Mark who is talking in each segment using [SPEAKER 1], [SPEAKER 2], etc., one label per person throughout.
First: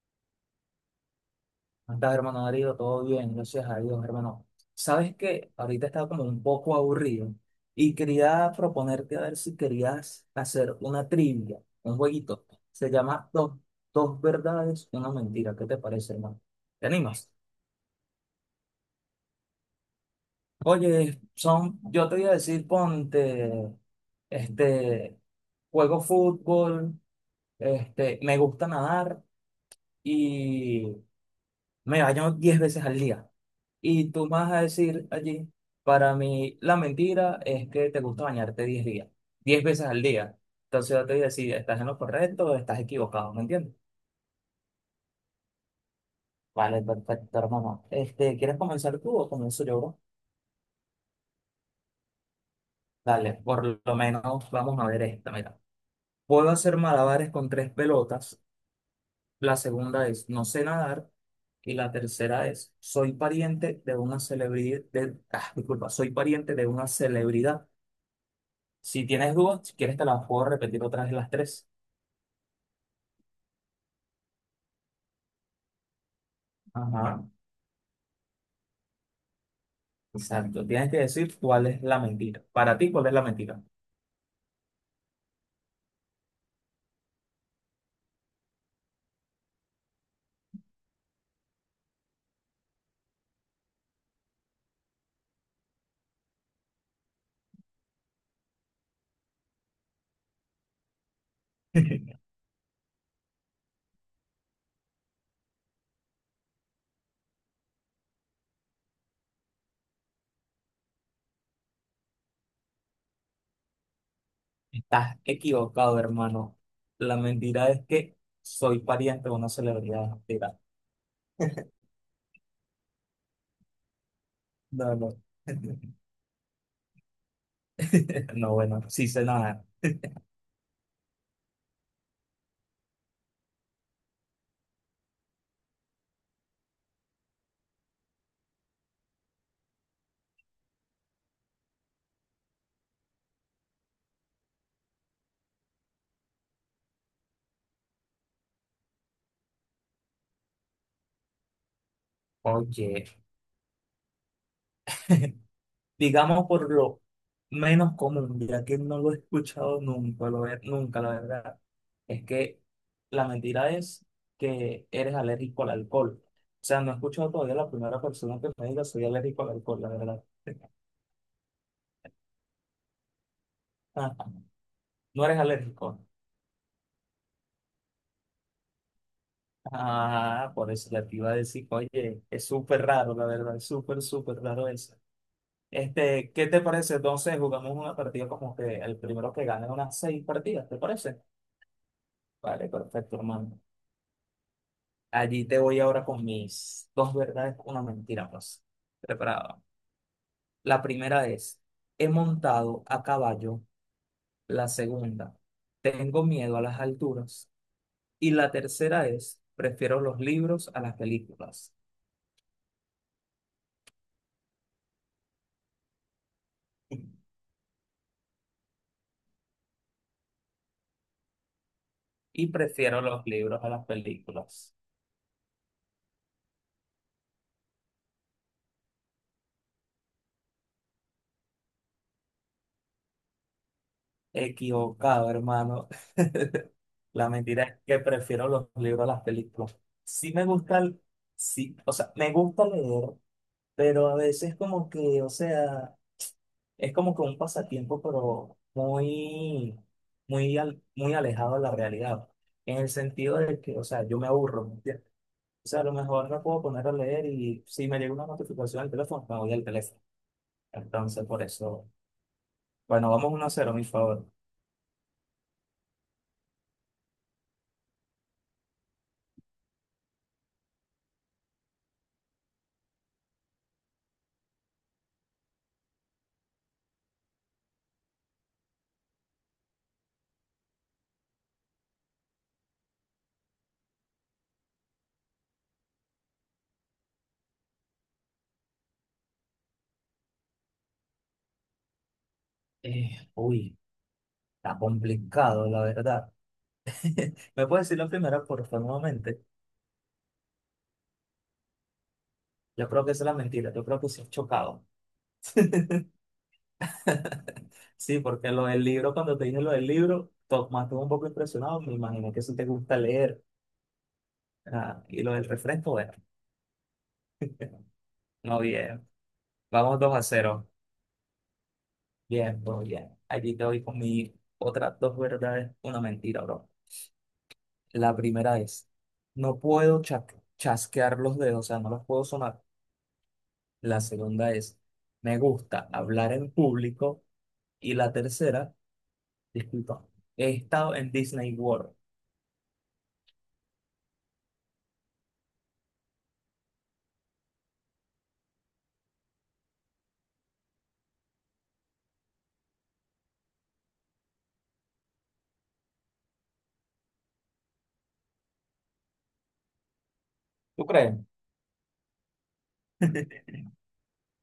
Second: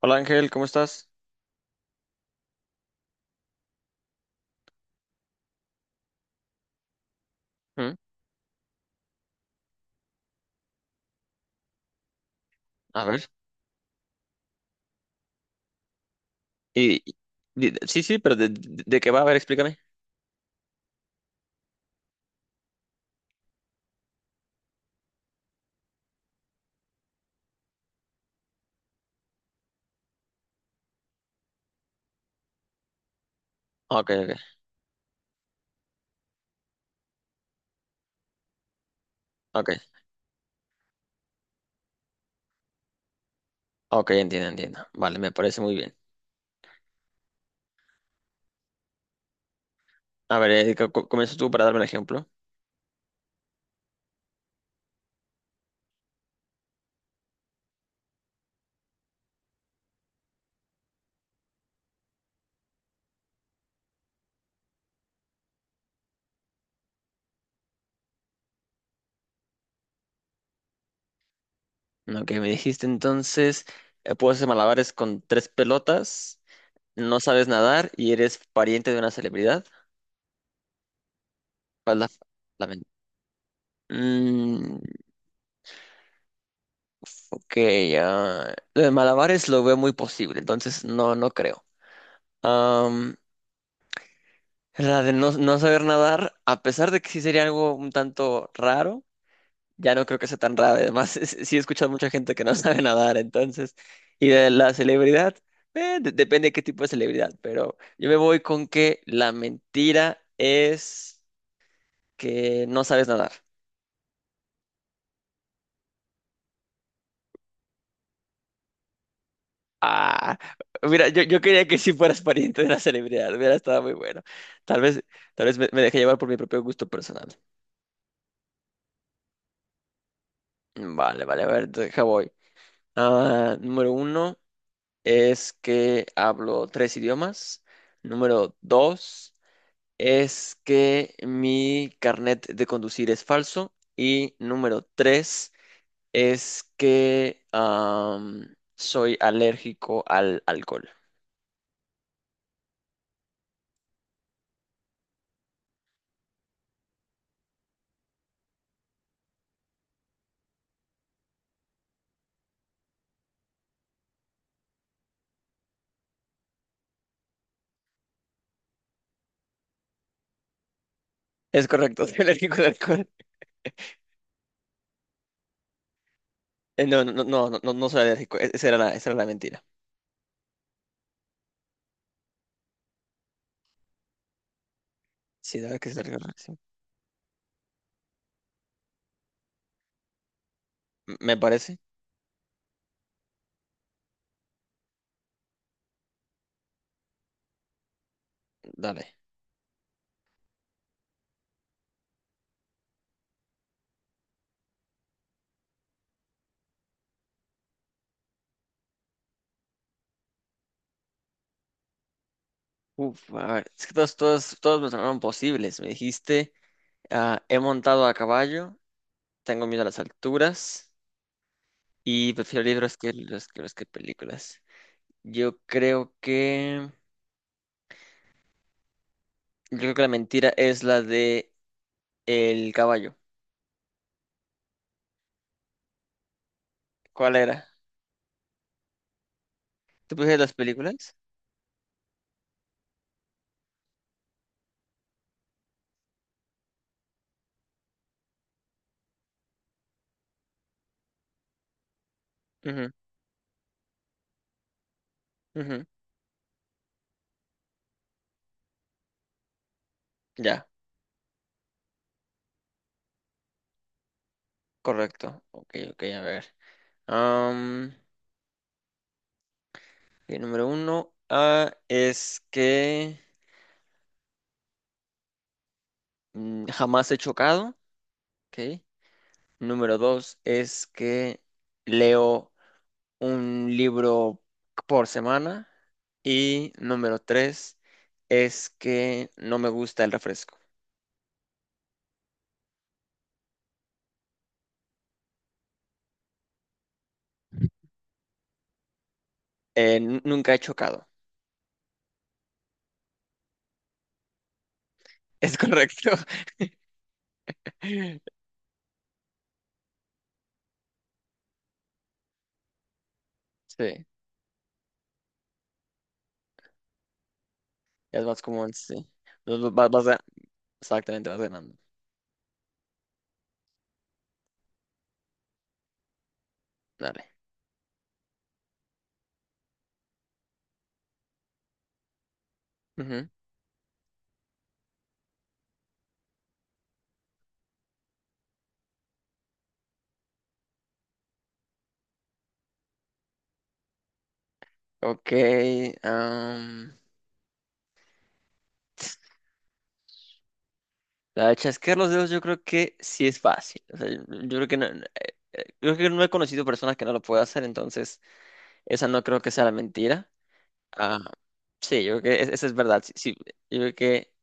[SPEAKER 1] Hola Ángel, ¿cómo estás?
[SPEAKER 2] ¿Cómo estás, hermano Darío? Todo bien, gracias a Dios, hermano. Sabes que ahorita estaba como un poco aburrido y
[SPEAKER 1] Mm,
[SPEAKER 2] quería proponerte a ver si querías hacer una trivia, un jueguito. Se
[SPEAKER 1] A ver,
[SPEAKER 2] llama Dos, dos verdades, una mentira. ¿Qué te parece, hermano? ¿Te
[SPEAKER 1] y, y-
[SPEAKER 2] animas?
[SPEAKER 1] sí, sí, pero de qué va? A ver, explícame.
[SPEAKER 2] Oye, son, yo te voy a decir, ponte, este, juego fútbol, me gusta nadar y me baño 10 veces al día.
[SPEAKER 1] Ok,
[SPEAKER 2] Y tú
[SPEAKER 1] ok,
[SPEAKER 2] vas a decir allí, para mí la mentira es que te gusta bañarte 10 días, diez
[SPEAKER 1] ok,
[SPEAKER 2] veces al día. Entonces yo te voy a decir, ¿estás en lo correcto o estás equivocado? ¿Me entiendes?
[SPEAKER 1] ok, entiendo, entiendo. Vale, me parece muy bien.
[SPEAKER 2] Vale, perfecto, hermano. Este, ¿quieres comenzar tú o comienzo yo, bro?
[SPEAKER 1] A ver, comienza tú para darme el ejemplo.
[SPEAKER 2] Dale, por lo menos vamos a ver esta, mira. Puedo hacer malabares con tres pelotas. La segunda es no sé nadar. Y la tercera es soy pariente de una celebridad, de, ah, disculpa, soy pariente de una celebridad. Si tienes dudas, si quieres te las puedo repetir otras vez las tres.
[SPEAKER 1] Ok, me dijiste entonces, puedo hacer malabares con tres pelotas, no
[SPEAKER 2] Ajá,
[SPEAKER 1] sabes nadar y eres pariente de una celebridad.
[SPEAKER 2] exacto. Tienes que decir cuál es la
[SPEAKER 1] ¿Cuál es la,
[SPEAKER 2] mentira.
[SPEAKER 1] la
[SPEAKER 2] Para
[SPEAKER 1] men-
[SPEAKER 2] ti, ¿cuál es la mentira?
[SPEAKER 1] Mm, ok, lo de malabares lo veo muy posible, entonces no, no creo. La de no, no saber nadar, a pesar de que sí sería algo un tanto raro, ya no creo que sea tan raro. Además, sí he escuchado mucha gente que no sabe nadar, entonces. Y de la celebridad, depende de qué tipo de celebridad, pero yo me voy con que la mentira es que no sabes nadar.
[SPEAKER 2] Estás equivocado, hermano. La mentira es que soy pariente de una celebridad.
[SPEAKER 1] Ah,
[SPEAKER 2] Mira,
[SPEAKER 1] mira, yo quería que sí fueras pariente de una celebridad, hubiera estado muy bueno. Tal
[SPEAKER 2] no,
[SPEAKER 1] vez,
[SPEAKER 2] no.
[SPEAKER 1] tal vez me dejé llevar por mi propio gusto personal.
[SPEAKER 2] No, bueno, sí sé nada.
[SPEAKER 1] Vale, vale, a ver, deja voy. Ah, número uno. Es que hablo tres idiomas. Número dos es que mi carnet de conducir es falso. Y número tres es que soy alérgico al alcohol.
[SPEAKER 2] Oye, digamos por lo menos común, ya que no lo he escuchado nunca, nunca, la verdad, es que la mentira es que eres alérgico al alcohol. O sea, no he escuchado todavía la primera persona que me diga soy alérgico al alcohol, la verdad.
[SPEAKER 1] Es correcto, soy alérgico al alcohol.
[SPEAKER 2] Ah, no eres alérgico.
[SPEAKER 1] Eh, no, no, no, no, no, no soy alérgico. Esa era la mentira.
[SPEAKER 2] Ah, por eso ya te iba a decir, oye, es súper raro, la verdad, es súper, súper raro eso.
[SPEAKER 1] Sí, dale que es alérgico al
[SPEAKER 2] Este,
[SPEAKER 1] alcohol,
[SPEAKER 2] ¿qué
[SPEAKER 1] sí.
[SPEAKER 2] te parece? Entonces, jugamos una partida como que el primero que gane unas seis partidas, ¿te parece?
[SPEAKER 1] Me parece.
[SPEAKER 2] Vale, perfecto, hermano. Allí te voy ahora con mis dos verdades, una mentira, pues.
[SPEAKER 1] Dale.
[SPEAKER 2] Preparado. La primera es, he montado a caballo. La segunda, tengo miedo a las alturas. Y la tercera es, prefiero los libros a las películas.
[SPEAKER 1] Uf, a ver, es que todos, todos, todos me sonaron posibles. Me dijiste, he montado a caballo. Tengo miedo a las alturas y
[SPEAKER 2] Y
[SPEAKER 1] prefiero libros
[SPEAKER 2] prefiero
[SPEAKER 1] que
[SPEAKER 2] los libros a
[SPEAKER 1] los
[SPEAKER 2] las
[SPEAKER 1] que películas.
[SPEAKER 2] películas.
[SPEAKER 1] Yo creo que yo creo que la mentira es la de el caballo.
[SPEAKER 2] Equivocado, hermano. La
[SPEAKER 1] ¿Cuál
[SPEAKER 2] mentira
[SPEAKER 1] era?
[SPEAKER 2] es que prefiero los libros a las películas.
[SPEAKER 1] ¿Tú
[SPEAKER 2] Sí
[SPEAKER 1] prefieres
[SPEAKER 2] me
[SPEAKER 1] las
[SPEAKER 2] gusta,
[SPEAKER 1] películas?
[SPEAKER 2] sí, o sea, me gusta leer, pero a veces como que, o sea, es como que un pasatiempo, pero muy, muy, muy alejado de la realidad, en el
[SPEAKER 1] Ujú,
[SPEAKER 2] sentido de que, o sea, yo me aburro, ¿me entiendes? O sea, a
[SPEAKER 1] ujú.
[SPEAKER 2] lo mejor me puedo poner a leer y si me llega una notificación al teléfono, me voy al teléfono.
[SPEAKER 1] Ya,
[SPEAKER 2] Entonces, por eso, bueno, vamos 1-0, mi favor.
[SPEAKER 1] correcto. Ok, ok, a ver. Am, ok, número uno es que jamás he chocado. Ok. Número dos es que leo un libro por semana. Y número tres es que no me gusta el refresco.
[SPEAKER 2] Uy, está complicado, la verdad. ¿Me puedes decir la primera, por favor, nuevamente?
[SPEAKER 1] Nunca he chocado.
[SPEAKER 2] Yo creo que esa es la mentira, yo creo que sí es chocado.
[SPEAKER 1] Es correcto.
[SPEAKER 2] Sí, porque lo del libro, cuando te dije lo del libro, Tomás estuvo un poco impresionado, me imaginé que si te gusta leer.
[SPEAKER 1] Sí,
[SPEAKER 2] Ah, y lo del refresco, bueno,
[SPEAKER 1] es más
[SPEAKER 2] no
[SPEAKER 1] común, sí.
[SPEAKER 2] bien.
[SPEAKER 1] Vas, vas-
[SPEAKER 2] Vamos
[SPEAKER 1] vas
[SPEAKER 2] dos
[SPEAKER 1] ga-
[SPEAKER 2] a cero
[SPEAKER 1] exactamente, vas ganando.
[SPEAKER 2] Bien, bro, bien. Allí te voy con mi otras dos verdades, una mentira, bro.
[SPEAKER 1] Dale.
[SPEAKER 2] La primera es, no puedo chasquear los dedos, o sea, no los puedo sonar.
[SPEAKER 1] Ujú.
[SPEAKER 2] La segunda es, me gusta hablar en público. Y la tercera, disculpa, he estado en Disney World.
[SPEAKER 1] Ok. am, la de chasquear los dedos yo creo que sí es fácil. O sea, yo creo que no, creo que no he conocido personas que no lo puedan hacer, entonces esa no creo que sea la mentira.
[SPEAKER 2] ¿Tú crees?
[SPEAKER 1] Ah, sí, yo creo que eso es verdad. Sí, sí, yo creo que,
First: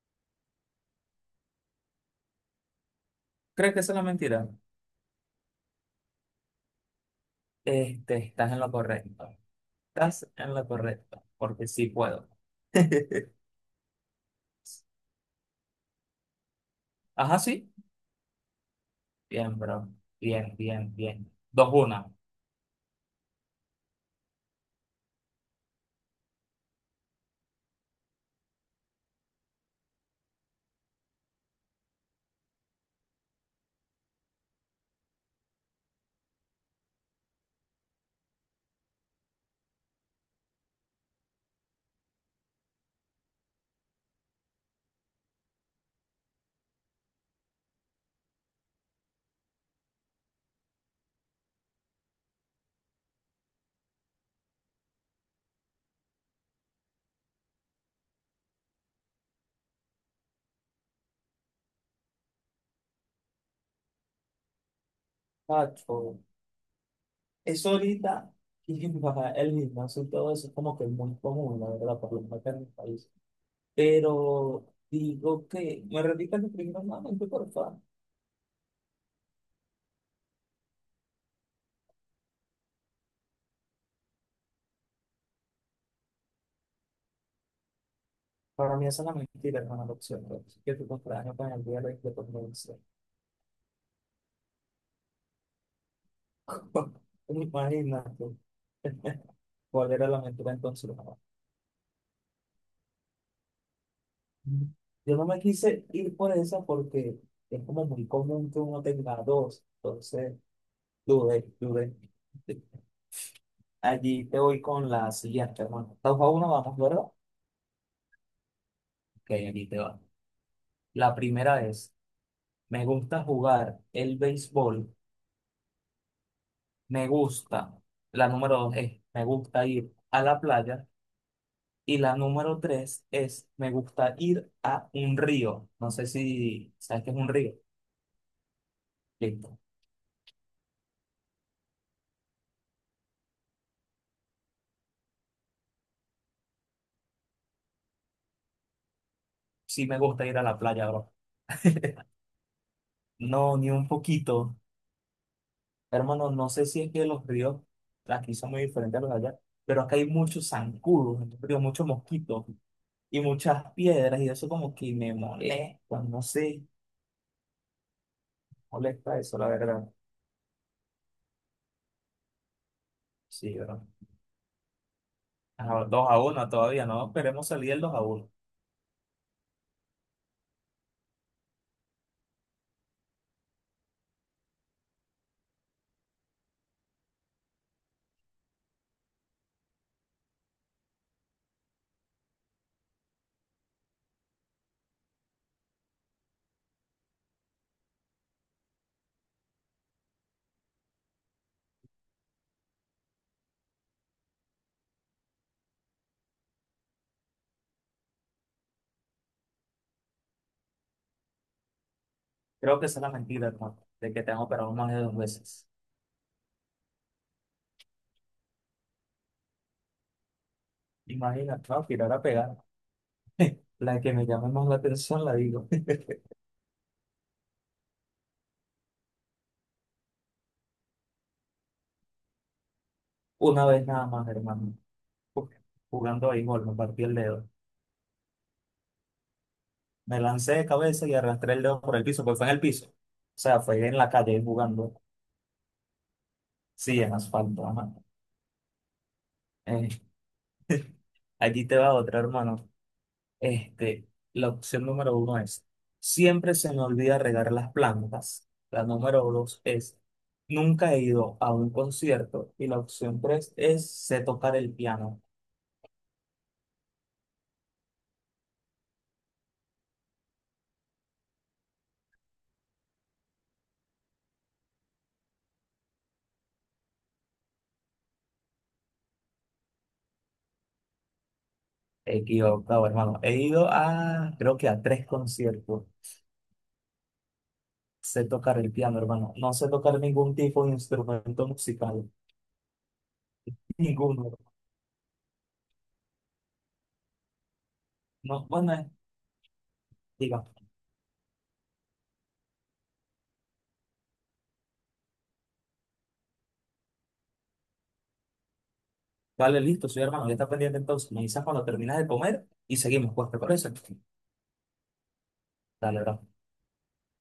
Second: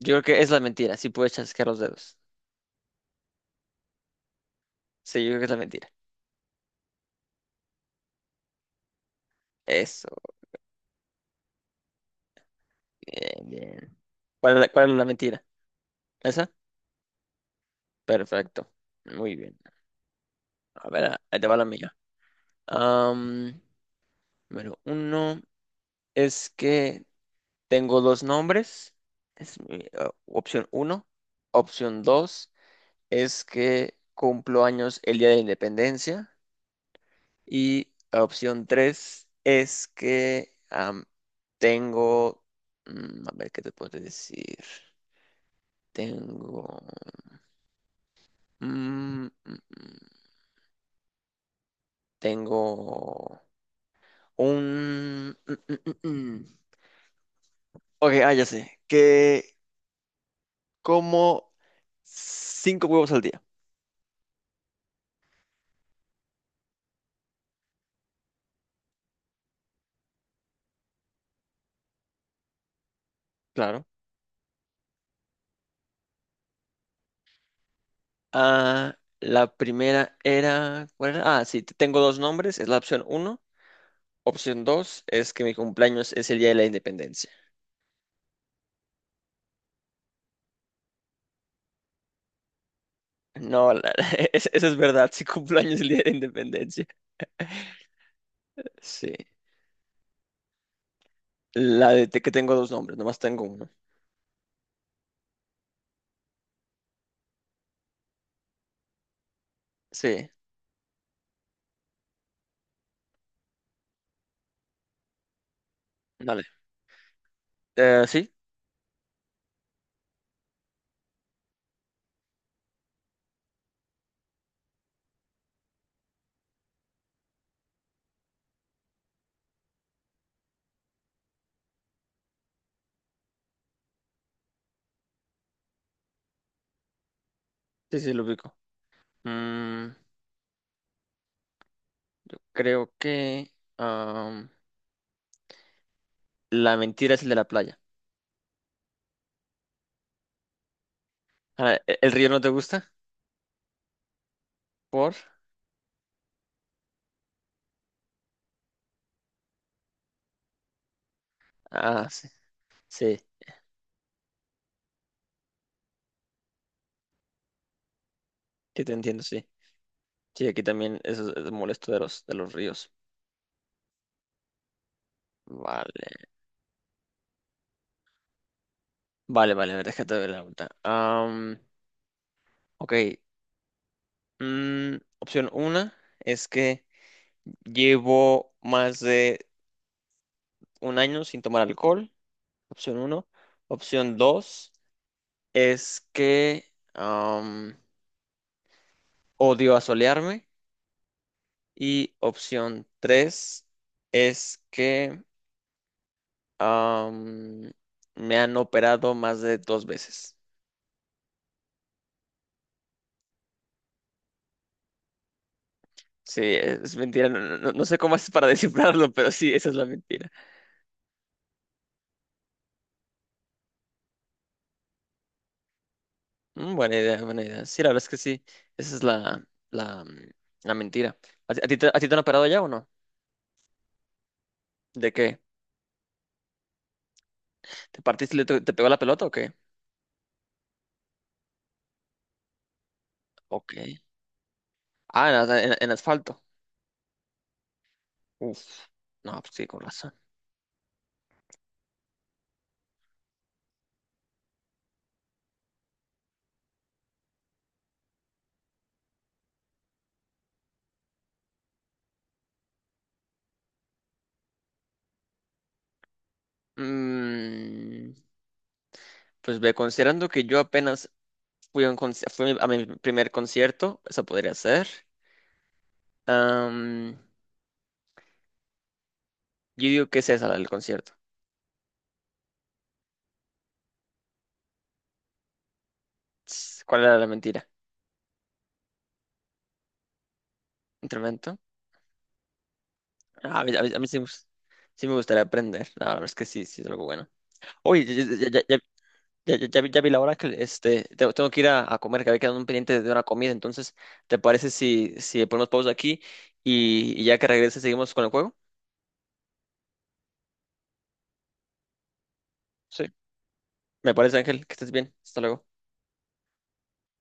[SPEAKER 1] yo creo que es la mentira. Sí puedes chasquear los dedos.
[SPEAKER 2] ¿Crees que esa es la mentira?
[SPEAKER 1] Sí, yo creo que es la mentira.
[SPEAKER 2] Este, estás en lo correcto.
[SPEAKER 1] Eso,
[SPEAKER 2] Estás en lo correcto, porque sí puedo.
[SPEAKER 1] bien, bien. Cuál es la mentira? ¿Esa?
[SPEAKER 2] Ajá, sí.
[SPEAKER 1] Perfecto. Muy
[SPEAKER 2] Bien,
[SPEAKER 1] bien.
[SPEAKER 2] bro. Bien,
[SPEAKER 1] A
[SPEAKER 2] bien,
[SPEAKER 1] ver, ah,
[SPEAKER 2] bien.
[SPEAKER 1] ahí te va la
[SPEAKER 2] Dos,
[SPEAKER 1] mía.
[SPEAKER 2] una.
[SPEAKER 1] Am, número uno es que tengo dos nombres. Es mi, opción uno. Opción dos es que cumplo años el día de la independencia. Y opción 3 es que tengo, a ver qué te puedo decir. Tengo, mm, mm, mm, tengo un, mm, mm, mm, mm. Ok, ah, ya sé, que como cinco huevos al día.
[SPEAKER 2] Pacho, eso ahorita, y va, el gimnasio y todo eso es como que muy común, la verdad, por lo menos acá en mi país.
[SPEAKER 1] Claro.
[SPEAKER 2] Pero digo que, me repitas lo primero nuevamente, por favor.
[SPEAKER 1] Ah, la primera era, ¿cuál era? Ah, sí, tengo dos nombres, es la opción uno. Opción 2 es que mi cumpleaños es el día de la independencia.
[SPEAKER 2] Para mí esa es la mentira, hermano, la opción, bro. Así que tu cumpleaños con el día de la independencia.
[SPEAKER 1] No, eso es verdad, sí cumplo años el día de la independencia.
[SPEAKER 2] Imagínate.
[SPEAKER 1] Sí.
[SPEAKER 2] ¿Cuál era la mentira entonces? No.
[SPEAKER 1] La de que tengo dos nombres, nomás tengo uno.
[SPEAKER 2] Yo no me quise ir por esa porque es como muy común que uno tenga dos.
[SPEAKER 1] Sí,
[SPEAKER 2] Entonces, dudé, dudé. Allí te voy con la siguiente, hermano. 2-1,
[SPEAKER 1] dale.
[SPEAKER 2] vamos, ¿verdad? Ok,
[SPEAKER 1] Eh, sí,
[SPEAKER 2] aquí te va. La primera es, me gusta jugar el béisbol, me gusta. La número dos es, me gusta ir a la playa. Y la número tres es, me gusta ir a un río. No sé si sabes qué es un río.
[SPEAKER 1] sí, lo ubico.
[SPEAKER 2] Listo.
[SPEAKER 1] Mm, creo que am, la mentira es el de la playa.
[SPEAKER 2] Sí me gusta ir a la playa, bro.
[SPEAKER 1] Ah, ¿el río no te gusta?
[SPEAKER 2] No, ni un poquito.
[SPEAKER 1] ¿Por?
[SPEAKER 2] Hermano, no sé si es que los ríos aquí son muy diferentes a los de allá, pero acá hay muchos zancudos, en los ríos, muchos
[SPEAKER 1] Ah, sí.
[SPEAKER 2] mosquitos
[SPEAKER 1] Sí,
[SPEAKER 2] y muchas piedras, y eso como que me molesta, no sé,
[SPEAKER 1] sí te
[SPEAKER 2] molesta
[SPEAKER 1] entiendo,
[SPEAKER 2] eso,
[SPEAKER 1] sí.
[SPEAKER 2] la verdad.
[SPEAKER 1] Sí, aquí también eso es molesto de los ríos.
[SPEAKER 2] Sí, ¿verdad? Ajá,
[SPEAKER 1] Vale.
[SPEAKER 2] 2-1 todavía, no esperemos salir del 2-1.
[SPEAKER 1] Vale, vale, a ver, déjate ver la vuelta. Ok. Mm, opción una es que llevo más de un año sin tomar alcohol, opción uno. Opción dos es que am, odio asolearme. Y opción tres es que am, me han operado más de dos veces.
[SPEAKER 2] Creo que esa es la mentira, hermano, de que te han operado más de dos veces.
[SPEAKER 1] Sí, es mentira. No no sé cómo haces para descifrarlo, pero sí, esa es la mentira.
[SPEAKER 2] Imagínate, no, tirar a pegar. La que me llame más la atención la digo.
[SPEAKER 1] Mm, buena idea, buena idea. Sí, la verdad es que sí. Esa es la, la, la mentira. ¿A ti te han operado ya o no?
[SPEAKER 2] Una vez nada más, hermano.
[SPEAKER 1] ¿De qué?
[SPEAKER 2] Uf, jugando ahí, gol, me partí el dedo.
[SPEAKER 1] ¿Te partiste y te pegó la pelota o qué?
[SPEAKER 2] Me lancé de cabeza y arrastré el dedo por el piso, porque fue en el piso. O sea,
[SPEAKER 1] Ok.
[SPEAKER 2] fue en la calle jugando.
[SPEAKER 1] Ah, en asfalto.
[SPEAKER 2] Sí, en asfalto, ajá.
[SPEAKER 1] Uf. No, pues sí, con
[SPEAKER 2] Eh,
[SPEAKER 1] razón.
[SPEAKER 2] allí te va otra, hermano. Este, la opción número uno es, siempre se me olvida regar las plantas. La número dos es, nunca he ido a un concierto. Y la opción tres es, sé tocar el piano.
[SPEAKER 1] Mm, pues ve, considerando que yo apenas fui a mi primer concierto, eso podría ser. Am, yo digo que es esa la del concierto.
[SPEAKER 2] Equivocado, hermano. He ido a, creo que a tres conciertos.
[SPEAKER 1] Ts, ¿cuál era la mentira?
[SPEAKER 2] Sé tocar el piano, hermano. No sé tocar ningún tipo de instrumento
[SPEAKER 1] ¿Instrumento?
[SPEAKER 2] musical.
[SPEAKER 1] Ah, a mí, a mí sí,
[SPEAKER 2] Ninguno.
[SPEAKER 1] sí me gustaría aprender. La verdad es que sí, sí es algo bueno. Oye,
[SPEAKER 2] No, bueno,
[SPEAKER 1] ya, ya, ya vi la hora
[SPEAKER 2] diga,
[SPEAKER 1] que este, tengo que ir a comer, que había quedado un pendiente de una comida. Entonces, ¿te parece si, si ponemos pausa aquí y ya que regrese seguimos con el juego?
[SPEAKER 2] vale, listo, soy hermano, ya está pendiente entonces. Me avisas cuando terminas de comer y
[SPEAKER 1] Sí.
[SPEAKER 2] seguimos, pues, ¿te parece?
[SPEAKER 1] Me parece, Ángel, que estés bien. Hasta luego.
[SPEAKER 2] Dale, bro.